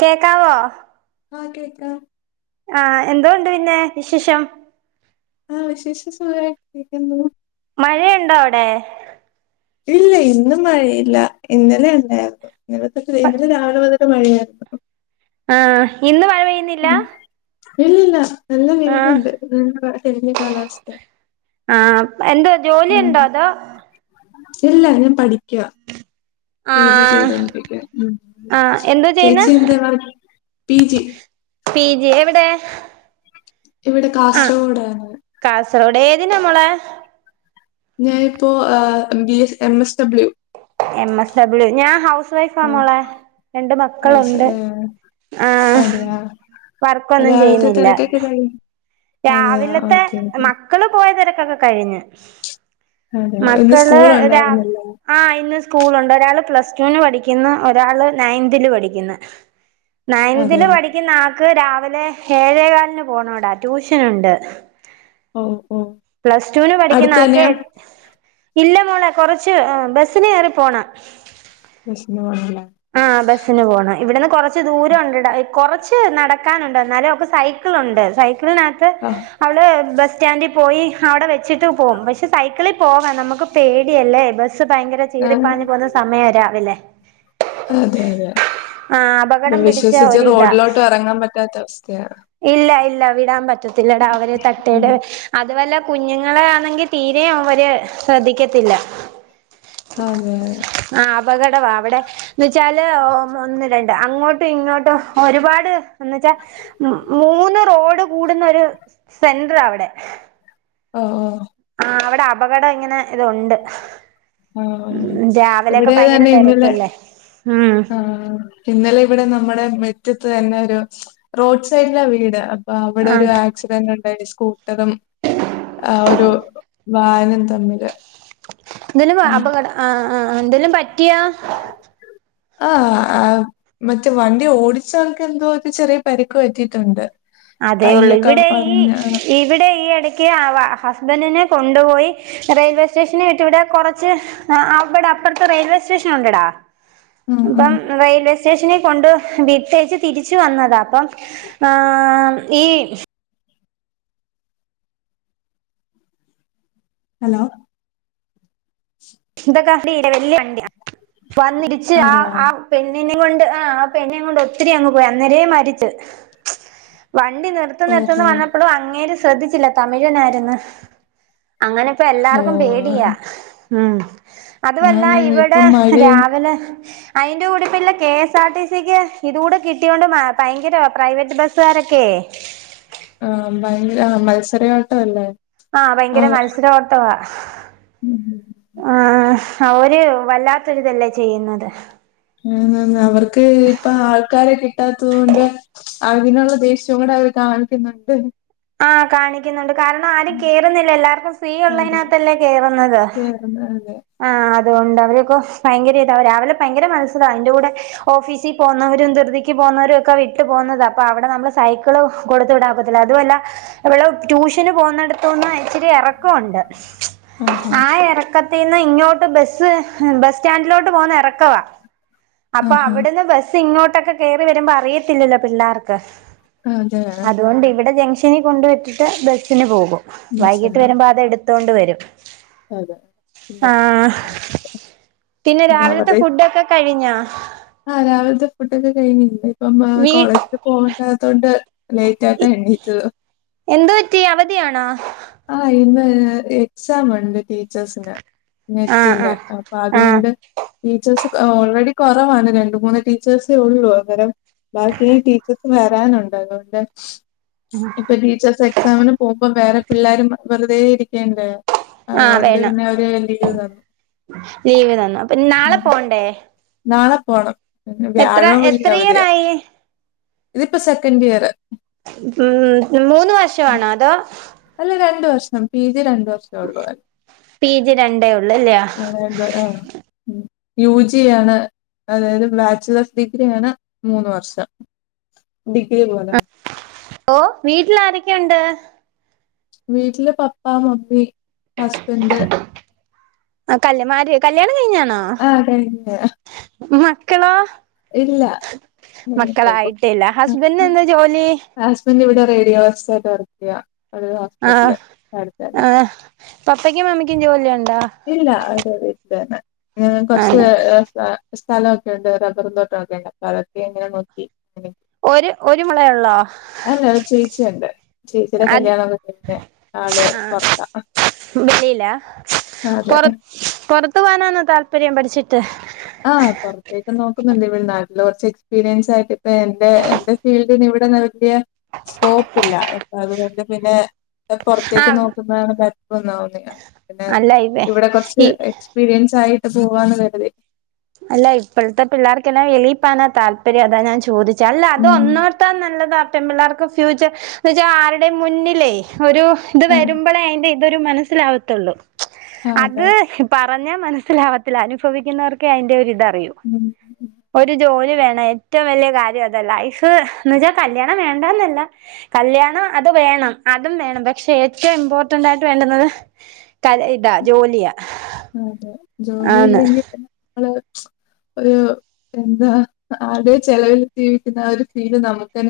കേക്കാവോ ആഹ് കേക്കാം ആ എന്തോ ഉണ്ട് പിന്നെ വിശേഷം ആഹ് വിശേഷം സുഖമായിട്ടിരിക്കുന്നു മഴയുണ്ടോ അവിടെ ഇല്ല ഇന്ന് മഴയില്ല ഇന്നലെ ഉണ്ടായിരുന്നു ഇന്നലെ രാവിലെ മുതൽ മഴയാ ആഹ് ഇന്ന് പെയ്യുന്നില്ല ഇല്ലില്ല നല്ല ആ വെയിലുണ്ട് തെളിഞ്ഞ കാലാവസ്ഥയാ ആ എന്താ ജോലി ഉണ്ടോ അതോ ഇല്ല ഞാൻ പഠി ക്കുവാ ആ പി ജി ചെയ്തോണ്ടിരിക്കുവാ ഉം ആ എന്തോ ചെയ്യുന്നെ ചേച്ചി എന്താ വർ പി ജി പി ജി എവിടെ ഇവിടെ കാസർഗോഡാന്ന് ന്നാ മോളെ ഞാനിപ്പോ ഏഹ് B S M S W M S W ഞാൻ ഹൗസ് വൈഫാ മോളേ രണ്ട് മക്കളൊണ്ട് ആഹ് അതെയാ വർക്കൊന്നും രാവിലത്തെ ചെയ്യ്ന്നില്ല തിരക്കൊക്കെ കഴിഞ്ഞോ അതെയാ രാവിലത്തെ ഓക്കെ ഓക്കെ മക്കള് പോയ തെര ക്കൊക്കെ കഴിഞ്ഞ് അതെയോ ഇന്ന് മക്കള് സ്കൂൾ രാ ഉണ്ടായിരുന്നല്ലേ ആഹ് ഇന്ന് സ്കൂളൊണ്ട് ഒരാള് പ്ലസ്ടുവിന് പഠിക്കുന്ന് ഒരാള് നയൺതില് പഠിക്കുന്ന് നയൺതില് അതെയാ പഠിക്കുന്ന ആക്ക് രാ വിലെ ഏഴേകാലിന് പോണം ഡാ ട്യൂഷനുണ്ട് ഓ ഓ പ്ലസ് ടുവിന് പഠിക്കുന്ന അടുത്ത് ആൾക്ക് തന്നെയാ എ ഇല്ല മോളെ കൊറച്ച് ബസ്സിന് കേറി പോണം ബസിന് പോണല്ലേ ആ ബസ്സിന് പോണം ഇവിടന്ന് കൊറച്ച് ദൂരം ഒണ്ടെടാ കൊറച്ച് നടക്കാനൊണ്ട് എന്നാലും അവൾക്ക് സൈക്കളൊണ്ട് സൈ ക്കിൾനാത്ത് ആഹ് അവള് ബസ് റ്റാൻഡി പോയി അവിടെ വെച്ചിട്ട് പോകും പക്ഷെ സൈക്കിളി പോവാം നമുക്ക് പേടിയല്ലേ ബസ്സ് ഭയങ്കര ആഹ് ചീറിപ്പാഞ്ഞു പോകുന്ന സമയാ രാവിലെ അതെ അതെ ആഹ് ഇപ്പൊ അപകടം പിടിച്ച വിശ്വസിച്ച് ഒരിതാ റോഡിലോട്ടു ഇറങ്ങാൻ പറ്റാത്ത അവസ്ഥയാണ് ഇല്ല ഇല്ല വിടാൻ പറ്റ ത്തില്ലഡാ അവര് ഉം തട്ടേടെ അതുവല്ലാ കുഞ്ഞുങ്ങളെ ആന്നെങ്കി തീരെ അവര് ശ്രദ്ധിക്കത്തില്ല അതെ അപകടവാ വടെ ചാല് ഓ ഒന്ന് രണ്ട് അങ്ങോട്ടും ഇങ്ങോട്ടും ഒര്പാട് എന്ന്ച്ചാ മ് മൂന്ന് റോഡ് കൂടുന്ന ഒരു സെണ്ട്രാവ് തെ ഒ ഓ ആ വടെ അപകടം ഇങ്ങനെ ഇതുണ്ട് ആഹ് ഉം രാവിലെയൊക്കെ ഇവിടെല്ലാം ഭയങ്കര ഇന്നലെ തിരക്കല്ലേ ഉം ആ ഇന്നലെ ഇവിടെ നമ്മടെ മെ റ്റ് തന്നെ ഒരു റോഡ് സൈഡില വീട് പ്പ വെടെ ആ ഒരു ആക്സിഡന്റ് ണ്ടായിനി സ്കൂട്ടറും ആ ഒരു വാനും തമ്മില് ഇതിന് വ ഉം അപകട ആ ആ ന്തേലു പ റ്റ്യാ ആഅം മറ്റേ വണ്ടി ഓടിച്ചാൾക്ക് എന്തോര് ചെറിയ പരുക്ക് വറ്റീട്ടുണ്ട് അതേ ഉള്ളു ഇവിടെ ഈ ഇവിടെ ഈ ഇടക്ക് അ വ ഹസ്ബൻറിന് കൊണ്ടുപോയി റെയിൽവേ സ്റ്റേഷനിൽ വിട്ടുവിടുവാ കുറച്ച് അവിടെ അപ്പറത്തെ റെയിൽവേ സ്റ്റേഷൻ ഉണ്ട്ടാ ഉം ഉം അപ്പം റെയിൽവേ സ്റ്റേ സ്റ്റേഷെനീ കൊണ്ട്പോയി വിട്ടേച്ച് തിരിച്ച് വന്നതാ അപ്പം ആ ഈ ഹലോ ഇതൊക്കെ ഫ്രീ ട വല്യ വണ്ടിയാ വന്നിരിച്ച് ആ അതെയോ ആ പെണ് പെണ്ണിനേം കൊണ്ട് ആ ആപ്പെണ്ണിനേം കൊണ്ട് ഒത്തിരി അങ്ങ് പോയി അന്നേരേ മരിച്ച് വണ്ടി നിർത്ത് ഓഹോ നിർത്തെന്നു പറഞ്ഞപ്പോഴും അങ്ങേര് ശ്രദ്ധിച്ചില്ല തമിഴനായിരുന്നു അങ്ങനെപ്പ ഓ എല്ലാർക്കും പേടിയാ ഉം അതുമല്ല ആന്ന് ഇപ്പൊ ഇവിടെ മഴയും രാവിലെ അയിന്റെ കൂടിപ്പില്ല കെ എസ് ആർടി സിക്ക് ഇത് കൂടെ കിട്ടിയൊണ്ട് ഭയങ്കരവാ പ്രൈവറ്റ് ബസ്സുകാരൊക്കെ ആ ഭയ ആ മത്സരയോട്ടം അല്ലേ ആഹ് ഭയങ്കര മത്സര ഓട്ടവാ ഉം ഹ ആ ഒരു വല്ലാത്തൊരിതല്ലേ ചെയ്യുന്നത് ആന്നാന്ന് ആവർ- ക്ക് ഇപ്പ ആൾക്കാരെ കിട്ടാത്തത് കൊണ്ട് അതിനുള്ള ദേഷ്യവും കൂടെ അവര് കാണിക്കുന്നുണ്ട് ആഹ് കാണിക്കുന്നുണ്ട് കാരണം ആരും ഉം, കേറുന്നില്ല എല്ലാവർക്കും സ്ത്രീ അതെ ഉള്ളതിനകത്തല്ലേ കേറുന്നത് കേറുന്ന അതെ ആ അതുകൊണ്ട് അവരൊക്കെ ഭയങ്കര ഇത അവര് അവരെ ഭയങ്കര മത്സരമാണ് അയിന്റെ കൂടെ ഓഫീസിൽ പോകവരും ധൃതിക്ക് പോകുന്നവരും ഒക്കെ വിട്ടു പോന്നതാഅപ്പ അവിടെ നമ്മൾ സൈക്കിള് കൊടുത്ത വിടാൻ പറ്റത്തില്ല അതുമല്ല- എവള് ട്യൂഷന് പോകുന്നിടത്തുന്ന് ഇച്ചിരി എറക്കം ഉണ്ട്- ആഹാ ആ എറക്ക ത്തീന്ന് ഇങ്ങോട്ട് ബസ് ബസ് സ്റ്റാൻഡിലോട്ട് പോകന്ന് ഇറക്കവാ- അപ്പൊ ആഹാ അവിടുന്ന് ബസ് ഇങ്ങോട്ട് ടൊക്കെ കേറി വരുമ്പോ അറിയത്തില്ലല്ലോ പിള്ളേർക്ക് അതെ അതുകൊണ്ട് ഇവിടെ ജ ഗ്ഷനി കൊണ്ടുവച്ചിട്ട് ബസ്സിന് പോകും വൈകിട്ട് ബസ്സിലോ വരുമ്പോ അത എടു കൊണ്ട വരും അതെ ഉം. ആഹ് പിന്നെ രാവിലത്തെ ഫുഡൊക്കെ കഴി ഞാ [unintelligible] ആ രാവിലത്തെ ഫുട്ടോക്കെ കഴിഞ്നി ഇപ്പം വീ കോളേജില് പോകണ്ടതൊണ്ട് ലേറ്റ് ആയിട്ടാ എണിറ്റത് എന്തു പറ്റി അവധിയാണാ ആ ഇന്ന് എക്സാം ഉണ്ട് ടീച്ചേഴ്സിന് ആഹ് നെറ്റിന്റെ ആഹ് അപ്പൊ ആഹ് അതുകൊണ്ട് ഫീച്ചേഴസ് ഓൾറെഡി കൊറവാണ്- രണ്ട് മൂന്ന് ടീച്ചേഴ്സേ ഉള്ളു അങ്ങരം ബാക്കി ടീച്ചേഴസ് വരാനുണ്ട് അതുകൊണ്ട് ഇപ്പൊ ടീച്ചേഴസ് എക്സാമിന് പോകുമ്പോ വേറെ പിള്ളോരും വെറുതെ ഇരിക്കേണ്ടേ ആഹ വേണം ലീവ് തന്നു അപ്പൊ നാളെ ഉം. പോണ്ടേ നാളെ പോണം പിന്നെ എത്ര വ്യാഴവും വെള്ളി എത്ര ഇയർ അവധിയാ ആയി ഇതിപ്പോ സെക്കൻഡ് ഇയർ ഉ മൂന്ന് വർഷമാണോ അതോ അല്ല രണ്ട് വർഷം പി ജി രണ്ട് പ്രശ്നോള്ളു അ പി ജി രണ്ടേ ഉള്ളൂ അല്ലയോ എന്ത ആ യു ജി ആണ് അതായത് ബാച്ചലേസ് ഡിഗ്രി ആണ് മൂന്ന് വർഷം ഡിഗ്രി പോലെ ഓ വീട്ടിൽ ആരൊക്കെയുണ്ട് വീട്ടില് പപ്പാ മമ്മി ഹസ്ബൻഡ് [unintelligible] കല്യാണം കഴിഞ്ഞാ ആ കഴിഞ്ഞ് [unintelligible] മക്കളോ ഇല്ല മക്കളായിട്ടില്ല ഹസ്ബൻഡിന് [unintelligible] എന്താ ജോലി ഹസ്ബൻഡ് ഇവിടെ റേഡിയോ ഓഫീസറായിട്ട് വർ ക്കെയ്യാ ആ ആ പപ്പയ്ക്കും മമ്മിക്കും ജോലിയെ ഇല്ല അവര് വിട്ടില്തന്നെ ഞങ്ങക്ക് കുറച്ച് ആണ് ഏഹ് സ സ്ഥലൊ ണ്ട് റബ്ബറും തോട്ടോക്കെ എണ്ട് അപ്പൊ അതക്കെ ഇങ്ങനെ നോക്കി ഒര് ഒരു മോളേ ഒള്ളോ അല്ല ഒരു ചേച്ചിയുണ്ട് ചേച്ചിയുടെ അത് കല്യാണൊക്കെ കഴിഞ്ഞ് ആള് ആ പൊറത്താ വെളിയിലാ അതെ പൊറത് പൊറത്തു പോകാനാന്നോ താൽ പര്യം പഠിച്ചിട്ട് ആ പൊറത്തേക്ക് നോക്കുന്നുണ്ട്. ഇവിടെ നാട്ടില് കൊറച്ച് എക്സ്പീരിയൻസ് ആക്കീട്ട് എന്റെ എന്റെ ഫീൽഡിന് ഇവിടൊന്നും വലിയ സ്കോപ്പ് ഇല്ല. അപ്പ അതുകൊണ്ട് പിന്നേ പൊറത്തേക്ക് ആഹ് നോക്കുന്നതാണ് [unintelligible] പിന്നെ അല്ല ഇവേ ഇവിടെ കൊറച്ച് ഈ എക്സ്പീരിയൻസ് ആയി പോവാണ് കരുതി അല്ല ഇപ്പെഴ്ത്തെ പിള്ളേർക്ക് എന്നാ വിളിപ്പാനാ താല്പര്യം അതാ ഞാൻ ചോദിച റ്റല്ല അത് ഉം ഒന്നോർത്താൻ നല്ലതാ പെൺ പിള്ളേർക്ക് ഫ്യൂച്ചർ എന്ന് വച്ചാ ആരുടെ മുന്നിലേ ഒരു ഇത് വരുമ്പളെ അയ്ന്റെ ഇത് ഇതൊരു മനസ്സിലാവത്തുള്ളൂ ആഹ് അത് അതെ ഇപ്പ [unintelligible] ഞാൻ മനസ്സിലാവത്തില്ല അനുഭവിക്കുന്നവർക് ക്കെ അയ്ന്റെ ഒര് ഇത യൊ ഉം ഒരു ജോലി വേണം ഏറ്റം വല്യകാര്യഅതല്ല ഇഷു [unintelligible] ഇന്ന് വെച്ചാൽ കല്യാണം വേണ്ടന്നല്ല കല്യാണം അത് വേണം അതും വേണം വെക്ഷെ ഏറ്റവും ഇമ്പോർട്ടന്റ് ആയിട്ട് വേണ്ടുന്നത് കല്ല്യ ഇതാ ജോല്യാ ഉം ഹ് ജോലിയില്ലെങ്കിൽ നമ--ള് ഒരു എന്താ ആതേ ചെലവിൽ ജീവിക്കുന്ന ഒരു ഫീല് നമുക്ക്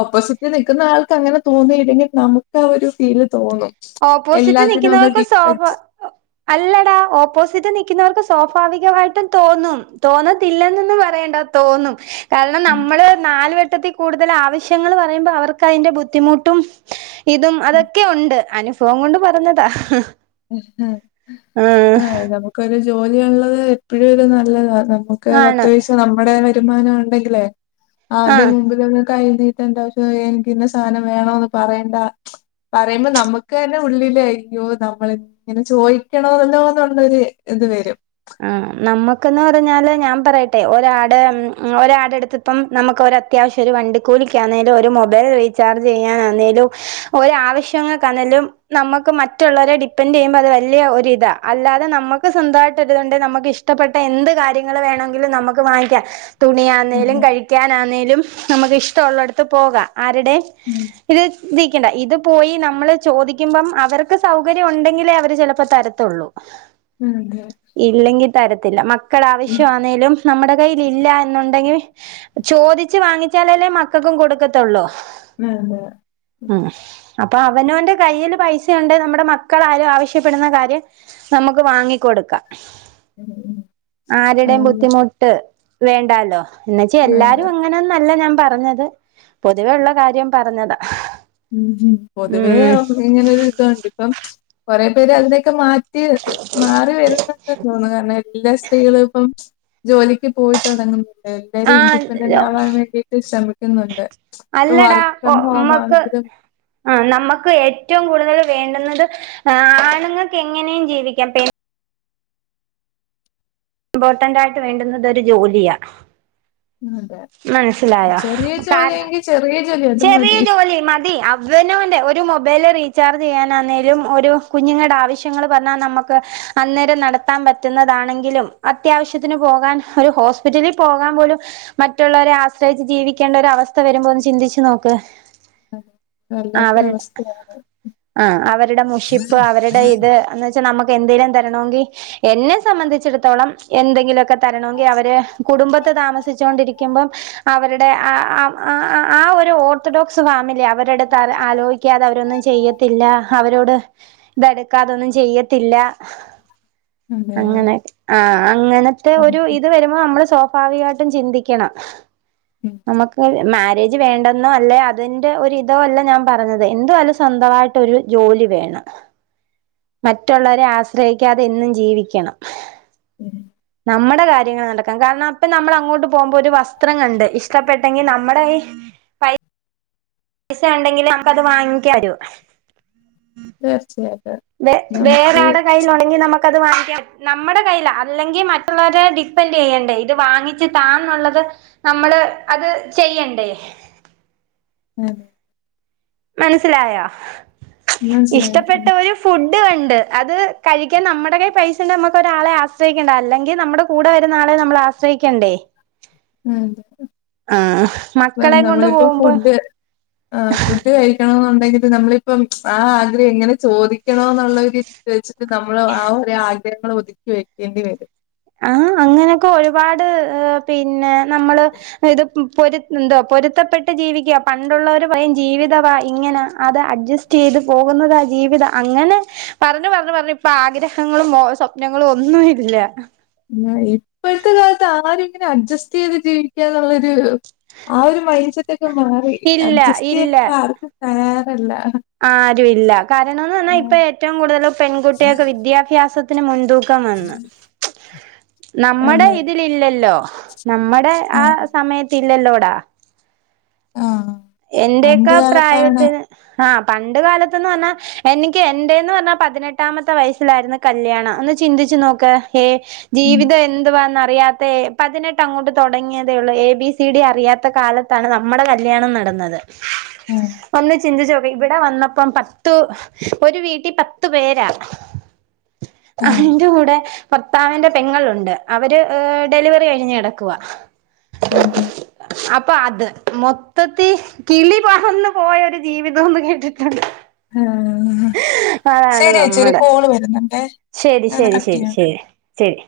ഓപ്പോസിറ്റിൽ നിൽക്കുന്ന ആൾക്ക് അങ്ങനെ തോന്നിയില്ലെങ്കിൽ നമുക്ക് ആ ഒരു ഫീല് തോന്നും. ഓപ്പോസിറ്റ് എല്ലാത്തിനും ഒന്ന് നിക്ക്യുന്നവർക്ക് സോഭ ഡിപ്പെൻഡ് അല്ലടാ ഓപ്പോസിറ്റ് നൽിക്കുന്നവർക്ക് സ്വാഭാവികമായിട്ടും തോന്നും തോന്നത്തില്ലെന്നൊന്നന്ന് പറയണ്ട തോന്നും കാരണം ഉം നമ്മള് നാല് വെട്ടത്തിൽ കൂടുതൽ ആവശ്യങ്ങൾ പറയുമ്പോൾ അവർക്ക് അതിൻ്റെ ബുദ്ധിമുട്ടും ഇതും ഉം. അതൊക്കെ ഉണ്ട് അനുഭവം കൊണ്ട് പറഞ്ഞതാ ആ ഉം ആ ആ നമുക്കൊരു ജോലിയുള്ളത് എപ്പോഴും ഒരു നല്ലതാ നമുക്ക് പത്ത് ആണ് പൈസാ നമ്മുടെ തീരുമാനം ഉണ്ടെങ്കിലേ ആരുടെ ആഹ് മുമ്പിലൊന്നും കൈ വീട്ടിലെന്താവശ്യം എനിക്കിന്ന സാനം വേണോന്ന് പറയേണ്ട പറയുമ്പോ നമുക്ക് തന്നെ ഉള്ളില അയ്യോ മ്മള ഇങ്ങനെ ചോയ്ക്കണോല്ലോന്നുള്ളരു ഇത് വരും ആ നമ്മുക്കന്ന് പറഞ്ഞാല് ഞാൻ പറയട്ടെ ഒരാട് ഒരാടെ അടുത്തപ്പം നമുക്ക് ഒരത്യാവശ്യം ഒരു വണ്ടിക്കൂലിക്കാന്നേലും ഒരു മൊബൈൽ റീചാർജ് ചെയ്യാനാന്നേലും ഒരാവശ്യങ്ങൾക്കാന്നേലും നമ്മക്ക് മറ്റുള്ളവരെ ഡിപ്പെന്റ് ചെയ്യുമ്പോ അത് വല്യ ഒരിതാ അല്ലാതെ നമ്മുക്ക് സ്വന്തമായിട്ട ണ്ട് നമുക്ക് ഇഷ്ടപ്പെട്ട എന്ത് കാര്യങ്ങള് വേണമെങ്കിലും നമുക്ക് വാങ്ങിക്കാം തുണിയാന്നേലും അതെ. കഴിക്കാനാന്നേലും നമുക്ക് ഇഷ്ടമുള്ളടുത്ത് പോകാം ആരുടെ ഉം. ഇത് ദി ണ്ട ഇത് പോയി നമ്മള് ചോദിക്കുമ്പം അവർക്ക് സൗകര്യം ഉണ്ടെങ്കിലേ അവര് ചിലപ്പോ തരത്തുള്ളൂ ഉം തെ ഇല്ലെങ്കിൽ തരത്തില്ല മ മക്കള ആവശ്യമാന്നേലും നമ്മുടെ കയ്യിലില്ല എന്നുണ്ടെങ്കിൽ ചോദിച്ചു വാങ്ങിച്ചാലല്ലേ മക്കൾക്കും കൊടുക്കത്തുള്ളൂ [unintelligible] അപ്പോ അവനവന്റെ കയ്യില് പൈസയുണ്ടേ നമ്മുടെ മക്കളാരും ആവശ്യപ്പെടുന്ന കാര്യം നമുക്ക് വാങ്ങി കൊടുക്കാം ഉം. ആരുടെയും അതെ. ബുദ്ധിമുട്ട് വേണ്ടാലോ എന്നുവെച്ച് എല്ലാരും അതെ. അങ്ങനൊന്നല്ല ഞാൻ പറഞ്ഞത് അത് പൊതുവെയുള്ള കാര്യം പറഞ്ഞതാ ഉം പൊതുവേ ഉം ഇങ്ങനെരു ഇതുണ്ടിപ്പം കൊറേ പേര് അതിനൊക്കെ മാറ്റ മാറി വരുന്നണ്ടെന്ന് തോന്നുന്നു കാരണം എല്ലാ സ്ത്രീകളും ഇപ്പം ജോലിക്ക് പോയി തുടങ്ങ് എല്ലാരും ഇൻഡിപെൻഡന്റ് ആ ആവാൻ വേണ്ടിട്ട് ശ്രമിക്കുന്നുണ്ട് ഇ അല്ലടാ വർക്ക് ഒ ഫ്രം ഹോം മ്മക്ക് ആണെങ്കിൽ ആ നമ്മക്ക് ഏറ്റവും കൂടുതൽ വേണ്ടുന്നത് ആണുങ്ങക്ക് എങ്ങനെയും ജീവിക്കാം പെണ്ണ് ഇമ്പോർട്ടന്റ് ആയിട്ട് വേണ്ടുന്നത് ഒരു ജോലിയാ അതെ മനസിലായോ ചെറിയ ജോലിയെങ്കി ചെറിയ ജോലി അത് ചെറിയ മതി. ജോലി മതി അവനന്റെ ഒരു മൊബൈൽ മൊബൈല് റീചാർജ് ചെയ്യാൻ ആന്നേലും ഒരു കുഞ്ഞുങ്ങളുടെ ആവശ്യങ്ങൾ പറഞ്ഞാൽ നമ്മുക്ക് അന്നേരം നടത്താൻ പറ്റുന്നതാണെങ്കിലും അത്യാവശ്യത്തിന് പോകാൻ ഒരു ഹോസ്പിറ്റലിൽ പോകാൻ പോലും മറ്റുള്ളവരെ ആശ്രയിച്ച് ജീവിക്കേണ്ട ഒരു അവസ്ഥ വരുമ്പോന്ന് ചിന്തിച്ചു നോക്ക് അതെ, അവര് വല്ലാത്തൊരവസ്ഥയാണ്. ആ അവരുടെ മുഷിപ്പ് അവരുടെ ഇത് എന്നുവച്ച് നമ്മുക്ക് എന്തെലിലും തരണമെങ്കിൽ എന്നെ സംബന്ധിച്ചിടത്തോളം എന്തെങ്കിലുമൊക്കെ തരണമെങ്കിൽ അവര് കുടുംബത്ത് താമസിച്ചൊണ്ടിരിക്ക ക്ക്മ്പം അവരുടെ ആ ആ ഒരു ഓർത്തഡോക്സ് ഫാമിലി അവരടുത്ത് ആലോചിക്കാതെ അവരൊന്നും ചെയ്യത്തില്ല അവരോട് ഇതടുക്കാതൊന്നും ചെയ്യത്തില്ല. അതെ ആ, അങ്ങനെ ആ അങ്ങനത്തെ ഉം, ഒരു ഇത് വരുമ്പോ നമ്മള് സ്വയം പാവിയാട്ടും ചിന്തിക്ക് കിണം ഉം, നമ്മുക്ക് മാറ്റ് ജ് വേണ്ടെന്നോ അല്ലെ അതിന്റെ ഒ ഇതോ അല്ല ഞാൻ പറഞ്ഞത് എന്തു ആലും സ്വന്തമായിട്ട് ഒരു ജോലി വേണം മറ്റുള്ളവരെ ആശ്രയിക്കാതെ എന്നും ജീവിക്കണം ഒന്നും കേൾക്കുന്നില്ല നമ്മുടെ കാര്യങ്ങൾ നടക്കാം കാരണം അപ്പം നമ്മൾ അങ്ങോട്ട് പോകുമ്പോ ഒരു വസ്ത്രം കണ്ട് ഇഷ്ടപ്പെട്ടെങ്കിൽ നമ്മുടെ കൈ പൈസ പൈസ ഉണ്ടെങ്കിൽ നമ്മുക്ക് അത് വാങ്ങിക്കാരൂ തീർച്ചയായും വെ വേറെ ആടെ കയ്യിലാണെങ്കിൽ നമ്മുക്ക് നമ്മുക്കത് വാങ്ങിക്ക നമ്മുടെ കൈയ്യില അല്ലെങ്കിൽ മറ്റുള്ളവരെ ഡിപ്പെൻഡ് ചെയ്യണ്ടേ ഇത് വാങ്ങിച്ചു താന്നുള്ളത് നമ്മള് അത് ചെയ്യണ്ടേ ഉം മനസ്സിലായാ മനസ്സിലായ ഇഷ്ടപ്പെട്ട ഉം, ഒരു ഫുഡ് കണ്ട് ണ്ട് അത് കഴിക്കാൻ നമ്മുടെ കൈ പൈസണ്ട് നമ്മക്ക് ഒരാളെ ആശ്രയിക്കണ്ട അല്ലെങ്കിൽ നമ്മുടെ കൂടെ വരുന്ന ആളെ നമ്മൾ ആശ്രയിക്കണ്ടേ ഉം ആഹ് അ മക്കളെ കൊണ്ട് നമ്മളിപ്പോ പോകുമ്പോ ഫുഡ് ആ ഫുഡ് കഴി എന്നണ്ടെങ്കിൽ നമ്മളിപ്പം ആ ആഗ്രഹം എങ്ങനെ ചോദിക്കണോ എന്നുള്ള ഒരു രീതിൽ വെച്ചിട്ട് നമ്മൾ ആ ഒരു ആഗ്രഹങ്ങൾ ഒതുക്കി വെക്കേണ്ടി വരു ആ അങ്ങനെയൊക്കെ ഒരു പാട് പിന്നെ നമ്മള് ഇത് പൊരു എന്തോ പൊരുത്തപ്പെട്ട് ജീവിക്കുക പണ്ടുള്ളവർ പറയും ജീവിതവാ ഇങ്ങനെ അത് അഡ്ജസ്റ്റ് ചെയ്ത് പോകുന്നതാ ജീവിതം അങ്ങനെ പറഞ്ഞ് പറഞ്ഞ് പറഞ്ഞ് ഇപ്പൊ ആഗ്രഹങ്ങളും സ്വപ്നങ്ങളും ഒന്നും ഇല്ല ന്നാ ഇപ്പോഴത്തെ കാലത്ത് ആരും ഇങ്ങനെ അഡ്ജസ്റ്റ് ചെയ്ത് ജീവിക്കാന്നുള്ളൊരു. ആ ഒരു മൈൻ സെറ്റ് ഒക്കെ മാറി ഇല്ല അഡ്ജസ്റ്റ് ചെയ്യേൻ ഇല്ല ഇപ്പ ആർക്കും വേറെല്ല ആരും ഇല്ല കാരണം എന്ന് പറഞ്ഞാ ഇപ്പൊ ഏറ്റവും കൂടുതൽ പെൺകുട്ടികൾക്ക് വിദ്യാഭ്യാസത്തിന് മുൻതൂക്കം വന്ന് നമ്മുടെ അതെ അതെ. ഇതില് ഇല്ലല്ലോ നമ്മുടെ ആ സമയത്ത് ഇല്ലല്ലോടാ ആ പണ്ട് എന്റെയൊക്കെ കാലത്താണ് പ്രായത്തിന് ആഹ് പണ്ട് കാലത്ത്ന്ന് പറഞ്ഞാ എനിക്ക് എന്റെയെന്ന് പറഞ്ഞാ പതിനെട്ടാമത്തെ വയസ്സിലായിരുന്നു കല്യാണം ഒന്ന് ചിന്തിച്ചു നോക്ക്. ഹേ ഉം ജീവിതം എന്തുവാന്ന റിയാത്തെ പതിനെട്ട് അങ്ങോട്ട് തുടങ്ങിയതേ ഒള്ളൂ എ ബി സി ഡി അറിയാത്ത കാലത്താണ് നമ്മുടെ കല്യാണം ന ടന്നത് ഉം ഒന്ന് ചിന്തിച്ചു നെ ഇവിടെ വന്നപ്പം പത്തു ഒരു വീട്ടിൽ പത്ത് പേരാ. ആ. അയിന്റെ കൂടെ ഭർത്താവിന്റെ പെങ്ങളുണ്ട് അവര് ഡെലിവറി കഴിഞ്ഞ് കെടക്കുവാ. ആഹാ പ്പം അത് മൊത്ത ത്തി കിളി പറന്നു പോയ ഒരു ജീവിതൊന്നും കേട്ടിട്ടുണ്ട് ഹാ അതാണ് നമ്മടെ കോള് വരുന്നുണ്ടേ. ശരി ഞാനൊന്ന് ശരി കട്ട് ശരി ചെയ്യാം. ശരി ശരി